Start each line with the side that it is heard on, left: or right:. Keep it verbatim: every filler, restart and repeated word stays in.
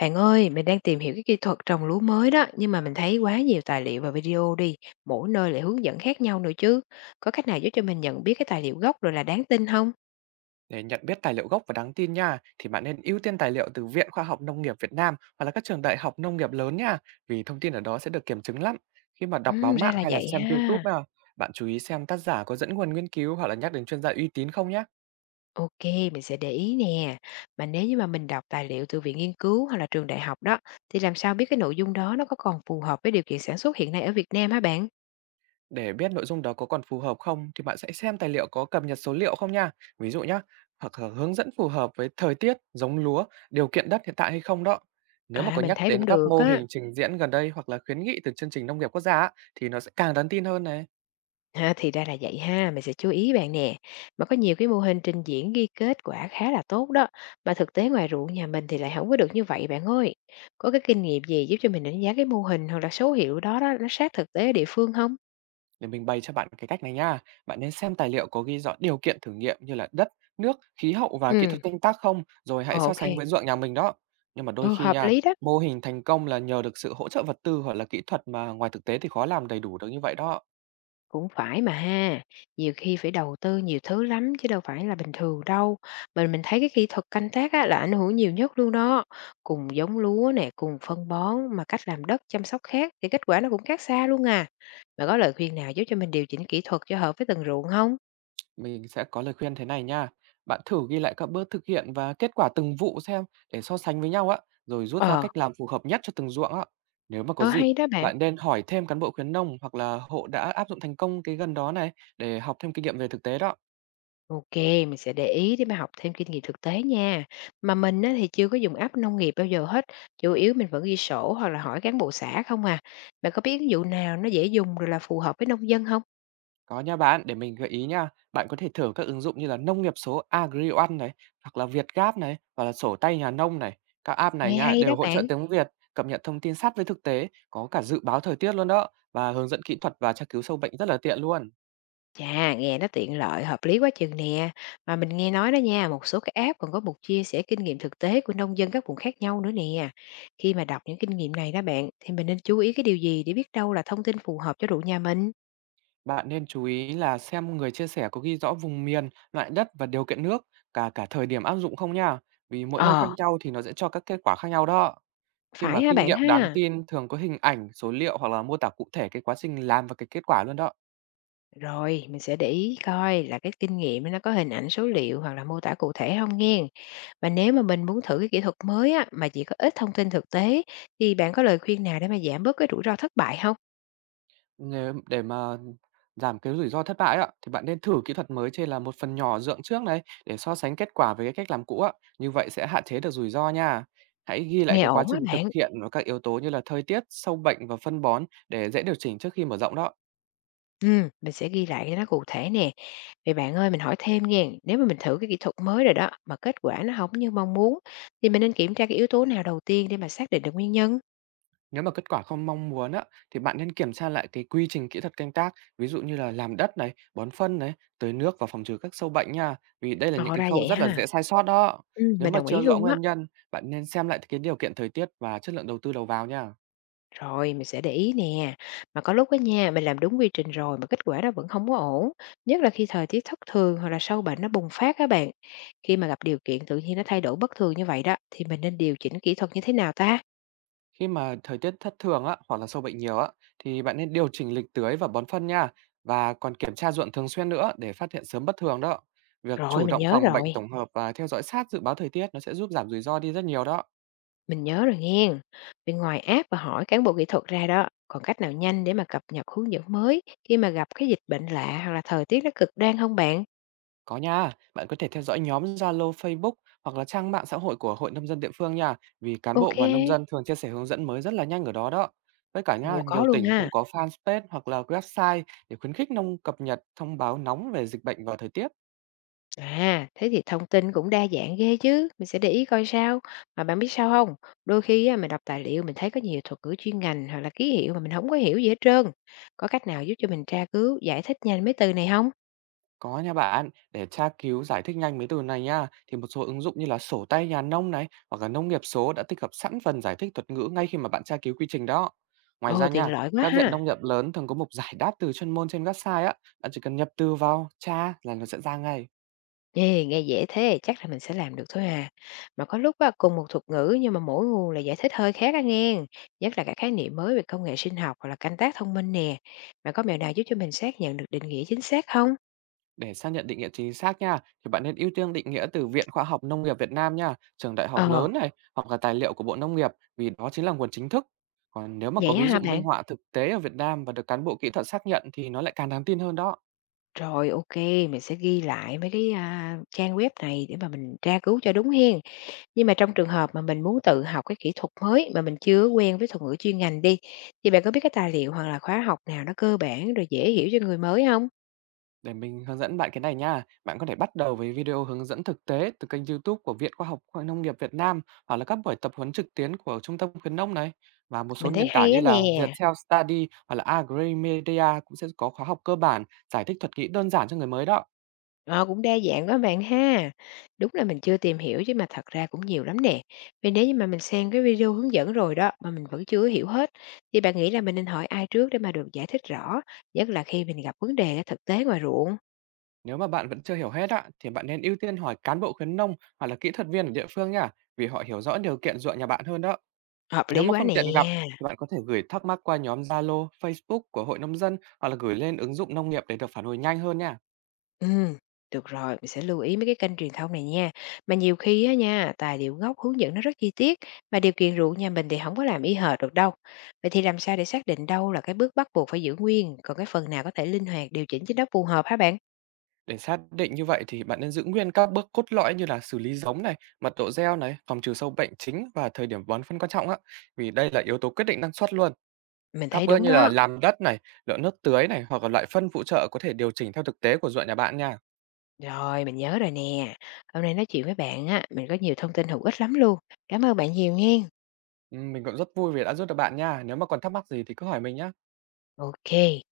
left: Bạn ơi, mình đang tìm hiểu cái kỹ thuật trồng lúa mới đó, nhưng mà mình thấy quá nhiều tài liệu và video đi, mỗi nơi lại hướng dẫn khác nhau nữa chứ. Có cách nào giúp cho mình nhận biết cái tài liệu gốc rồi là đáng tin không?
right: Để nhận biết tài liệu gốc và đáng tin nha, thì bạn nên ưu tiên tài liệu từ Viện Khoa học Nông nghiệp Việt Nam hoặc là các trường đại học nông nghiệp lớn nha, vì thông tin ở đó sẽ được kiểm chứng lắm. Khi mà đọc báo
left: Ừm, ra
right: mạng
left: là
right: hay là
left: vậy
right: xem
left: ha.
right: YouTube nha, bạn chú ý xem tác giả có dẫn nguồn nghiên cứu hoặc là nhắc đến chuyên gia uy tín không nhé.
left: Ok, mình sẽ để ý nè. Mà nếu như mà mình đọc tài liệu từ viện nghiên cứu hoặc là trường đại học đó, thì làm sao biết cái nội dung đó nó có còn phù hợp với điều kiện sản xuất hiện nay ở Việt Nam hả bạn?
right: Để biết nội dung đó có còn phù hợp không thì bạn sẽ xem tài liệu có cập nhật số liệu không nha. Ví dụ nhá, hoặc là hướng dẫn phù hợp với thời tiết, giống lúa, điều kiện đất hiện tại hay không đó. Nếu mà
left: À,
right: có
left: mình
right: nhắc
left: thấy
right: đến
left: cũng
right: các
left: được
right: mô
left: á.
right: hình trình diễn gần đây hoặc là khuyến nghị từ chương trình nông nghiệp quốc gia á, thì nó sẽ càng đáng tin hơn này.
left: Ha, thì ra là vậy ha, mình sẽ chú ý bạn nè. Mà có nhiều cái mô hình trình diễn ghi kết quả khá là tốt đó, mà thực tế ngoài ruộng nhà mình thì lại không có được như vậy bạn ơi. Có cái kinh nghiệm gì giúp cho mình đánh giá cái mô hình hoặc là số hiệu đó đó nó sát thực tế ở địa phương không?
right: Để mình bày cho bạn cái cách này nha. Bạn nên xem tài liệu có ghi rõ điều kiện thử nghiệm như là đất, nước, khí hậu và kỹ
left: Ừ.
right: thuật canh tác không, rồi hãy so
left: Ok,
right: sánh với ruộng nhà mình đó. Nhưng mà đôi
left: ừ,
right: khi
left: hợp
right: nha,
left: lý đó.
right: mô hình thành công là nhờ được sự hỗ trợ vật tư hoặc là kỹ thuật mà ngoài thực tế thì khó làm đầy đủ được như vậy đó.
left: Cũng phải mà ha, nhiều khi phải đầu tư nhiều thứ lắm chứ đâu phải là bình thường đâu. Mình mình thấy cái kỹ thuật canh tác á, là ảnh hưởng nhiều nhất luôn đó. Cùng giống lúa nè, cùng phân bón mà cách làm đất chăm sóc khác thì kết quả nó cũng khác xa luôn à. Bạn có lời khuyên nào giúp cho mình điều chỉnh kỹ thuật cho hợp với từng ruộng không?
right: Mình sẽ có lời khuyên thế này nha. Bạn thử ghi lại các bước thực hiện và kết quả từng vụ xem để so sánh với nhau á, rồi rút ra
left: Ờ,
right: cách làm phù hợp nhất cho từng ruộng á. Nếu mà có
left: ờ
right: dịp,
left: hay đó bạn.
right: bạn nên hỏi thêm cán bộ khuyến nông hoặc là hộ đã áp dụng thành công cái gần đó này để học thêm kinh nghiệm về thực tế đó.
left: OK, mình sẽ để ý để mà học thêm kinh nghiệm thực tế nha. Mà mình á, thì chưa có dùng app nông nghiệp bao giờ hết, chủ yếu mình vẫn ghi sổ hoặc là hỏi cán bộ xã không à. Bạn có biết ứng dụng nào nó dễ dùng rồi là phù hợp với nông dân không?
right: Có nha bạn, để mình gợi ý nha. Bạn có thể thử các ứng dụng như là Nông nghiệp số AgriOne này, hoặc là VietGap này, hoặc là sổ tay nhà nông này. Các app này
left: Nghe
right: nha
left: hay đó
right: đều hỗ
left: bạn.
right: trợ tiếng Việt, cập nhật thông tin sát với thực tế, có cả dự báo thời tiết luôn đó và hướng dẫn kỹ thuật và tra cứu sâu bệnh rất là tiện luôn.
left: Chà, nghe nó tiện lợi, hợp lý quá chừng nè. Mà mình nghe nói đó nha, một số cái app còn có mục chia sẻ kinh nghiệm thực tế của nông dân các vùng khác nhau nữa nè. Khi mà đọc những kinh nghiệm này đó bạn, thì mình nên chú ý cái điều gì để biết đâu là thông tin phù hợp cho ruộng nhà mình?
right: Bạn nên chú ý là xem người chia sẻ có ghi rõ vùng miền, loại đất và điều kiện nước, cả cả thời điểm áp dụng không nha. Vì mỗi nơi khác
left: Ờ,
right: nhau thì nó sẽ cho các kết quả khác nhau đó. Khi
left: phải
right: mà
left: ha
right: kinh
left: bạn
right: nghiệm đáng
left: ha.
right: tin thường có hình ảnh, số liệu hoặc là mô tả cụ thể cái quá trình làm và cái kết quả luôn đó.
left: Rồi, mình sẽ để ý coi là cái kinh nghiệm nó có hình ảnh số liệu hoặc là mô tả cụ thể không nghe. Và nếu mà mình muốn thử cái kỹ thuật mới á, mà chỉ có ít thông tin thực tế thì bạn có lời khuyên nào để mà giảm bớt cái rủi ro thất bại không?
right: Nếu để mà giảm cái rủi ro thất bại ạ, thì bạn nên thử kỹ thuật mới trên là một phần nhỏ dượng trước này để so sánh kết quả với cái cách làm cũ ạ, như vậy sẽ hạn chế được rủi ro nha. Hãy ghi lại
left: Nghe
right: cái quá
left: ổn á
right: trình thực
left: bạn.
right: hiện và các yếu tố như là thời tiết, sâu bệnh và phân bón để dễ điều chỉnh trước khi mở rộng đó.
left: Ừ, mình sẽ ghi lại cho nó cụ thể nè. Vậy bạn ơi, mình hỏi thêm nghe, nếu mà mình thử cái kỹ thuật mới rồi đó mà kết quả nó không như mong muốn thì mình nên kiểm tra cái yếu tố nào đầu tiên để mà xác định được nguyên nhân?
right: Nếu mà kết quả không mong muốn á, thì bạn nên kiểm tra lại cái quy trình kỹ thuật canh tác, ví dụ như là làm đất này, bón phân này, tưới nước và phòng trừ các sâu bệnh nha. Vì đây là những
left: Ồ,
right: cái
left: ra
right: khâu
left: vậy
right: rất là
left: ha.
right: dễ sai sót đó.
left: Ừ,
right: Nếu
left: mình
right: mà
left: đồng ý
right: chưa rõ
left: luôn á.
right: nguyên nhân, bạn nên xem lại cái điều kiện thời tiết và chất lượng đầu tư đầu vào nha.
left: Rồi, mình sẽ để ý nè. Mà có lúc á nha, mình làm đúng quy trình rồi mà kết quả nó vẫn không có ổn. Nhất là khi thời tiết thất thường hoặc là sâu bệnh nó bùng phát các bạn. Khi mà gặp điều kiện tự nhiên nó thay đổi bất thường như vậy đó, thì mình nên điều chỉnh kỹ thuật như thế nào ta?
right: Khi mà thời tiết thất thường á, hoặc là sâu bệnh nhiều á, thì bạn nên điều chỉnh lịch tưới và bón phân nha. Và còn kiểm tra ruộng thường xuyên nữa để phát hiện sớm bất thường đó. Việc
left: Rồi,
right: chủ
left: mình
right: động
left: nhớ
right: phòng bệnh
left: rồi.
right: tổng hợp và theo dõi sát dự báo thời tiết nó sẽ giúp giảm rủi ro đi rất nhiều đó.
left: Mình nhớ rồi nghe. Bên ngoài app và hỏi cán bộ kỹ thuật ra đó, còn cách nào nhanh để mà cập nhật hướng dẫn mới khi mà gặp cái dịch bệnh lạ hoặc là thời tiết nó cực đoan không bạn?
right: Có nha, bạn có thể theo dõi nhóm Zalo, Facebook hoặc là trang mạng xã hội của Hội nông dân địa phương nha, vì cán
left: Ok.
right: bộ và nông dân thường chia sẻ hướng dẫn mới rất là nhanh ở đó đó. Với cả nha,
left: Ủa, có
right: nhiều
left: luôn
right: tỉnh
left: ha.
right: cũng có fanpage hoặc là website để khuyến khích nông cập nhật thông báo nóng về dịch bệnh và thời tiết.
left: À, thế thì thông tin cũng đa dạng ghê chứ, mình sẽ để ý coi sao. Mà bạn biết sao không? Đôi khi á, mình đọc tài liệu mình thấy có nhiều thuật ngữ chuyên ngành hoặc là ký hiệu mà mình không có hiểu gì hết trơn. Có cách nào giúp cho mình tra cứu, giải thích nhanh mấy từ này không?
right: Có nha bạn, để tra cứu giải thích nhanh mấy từ này nha, thì một số ứng dụng như là sổ tay nhà nông này hoặc là nông nghiệp số đã tích hợp sẵn phần giải thích thuật ngữ ngay khi mà bạn tra cứu quy trình đó. Ngoài
left: Ồ,
right: ra
left: tiện
right: nha,
left: lợi quá
right: các viện
left: ha.
right: nông nghiệp lớn thường có mục giải đáp từ chuyên môn trên website á, bạn chỉ cần nhập từ vào tra là nó sẽ ra ngay.
left: Ê, nghe dễ thế, chắc là mình sẽ làm được thôi à. Mà có lúc á, cùng một thuật ngữ nhưng mà mỗi nguồn là giải thích hơi khác á nghe. Nhất là các khái niệm mới về công nghệ sinh học hoặc là canh tác thông minh nè. Bạn có mẹo nào giúp cho mình xác nhận được định nghĩa chính xác không?
right: Để xác nhận định nghĩa chính xác nha, thì bạn nên ưu tiên định nghĩa từ Viện Khoa học Nông nghiệp Việt Nam nha, trường đại học
left: Ờ,
right: lớn này, hoặc là tài liệu của Bộ Nông nghiệp, vì đó chính là nguồn chính thức. Còn nếu mà
left: vậy
right: có
left: á
right: ví
left: hả
right: dụ
left: bạn?
right: minh họa thực tế ở Việt Nam và được cán bộ kỹ thuật xác nhận thì nó lại càng đáng tin hơn đó.
left: Rồi, ok, mình sẽ ghi lại mấy cái, a, trang web này để mà mình tra cứu cho đúng hen. Nhưng mà trong trường hợp mà mình muốn tự học cái kỹ thuật mới mà mình chưa quen với thuật ngữ chuyên ngành đi, thì bạn có biết cái tài liệu hoặc là khóa học nào nó cơ bản rồi dễ hiểu cho người mới không?
right: Để mình hướng dẫn bạn cái này nha, bạn có thể bắt đầu với video hướng dẫn thực tế từ kênh YouTube của Viện Khoa học Khoa Nông nghiệp Việt Nam hoặc là các buổi tập huấn trực tuyến của Trung tâm khuyến nông này. Và một số
left: Mình thấy
right: nền tảng
left: hay á
right: như là
left: nè,
right: Viettel Study hoặc là Agrimedia cũng sẽ có khóa học cơ bản giải thích thuật ngữ đơn giản cho người mới đó.
left: ờ, cũng đa dạng quá bạn ha. Đúng là mình chưa tìm hiểu chứ mà thật ra cũng nhiều lắm nè. Vậy nếu như mà mình xem cái video hướng dẫn rồi đó, mà mình vẫn chưa hiểu hết, thì bạn nghĩ là mình nên hỏi ai trước để mà được giải thích rõ, nhất là khi mình gặp vấn đề ở thực tế ngoài ruộng?
right: Nếu mà bạn vẫn chưa hiểu hết á, thì bạn nên ưu tiên hỏi cán bộ khuyến nông hoặc là kỹ thuật viên ở địa phương nha, vì họ hiểu rõ điều kiện ruộng nhà bạn hơn đó.
left: Hợp
right: Nếu
left: lý
right: mà
left: quá
right: không
left: nè.
right: tiện gặp, thì bạn có thể gửi thắc mắc qua nhóm Zalo, Facebook của Hội Nông dân hoặc là gửi lên ứng dụng nông nghiệp để được phản hồi nhanh hơn nha.
left: Ừm, được rồi, mình sẽ lưu ý mấy cái kênh truyền thông này nha. Mà nhiều khi á nha, tài liệu gốc hướng dẫn nó rất chi tiết, mà điều kiện ruộng nhà mình thì không có làm y hệt được đâu. Vậy thì làm sao để xác định đâu là cái bước bắt buộc phải giữ nguyên, còn cái phần nào có thể linh hoạt điều chỉnh cho nó phù hợp hả bạn?
right: Để xác định như vậy thì bạn nên giữ nguyên các bước cốt lõi như là xử lý giống này, mật độ gieo này, phòng trừ sâu bệnh chính và thời điểm bón phân quan trọng á, vì đây là yếu tố quyết định năng suất luôn.
left: Mình
right: Các
left: thấy
right: bước
left: đúng
right: như là
left: đó.
right: làm đất này, lượng nước tưới này hoặc là loại phân phụ trợ có thể điều chỉnh theo thực tế của ruộng nhà bạn nha.
left: Rồi, mình nhớ rồi nè. Hôm nay nói chuyện với bạn á, mình có nhiều thông tin hữu ích lắm luôn. Cảm ơn bạn nhiều nghe.
right: Ừm, mình cũng rất vui vì đã giúp được bạn nha. Nếu mà còn thắc mắc gì thì cứ hỏi mình nhé.
left: OK.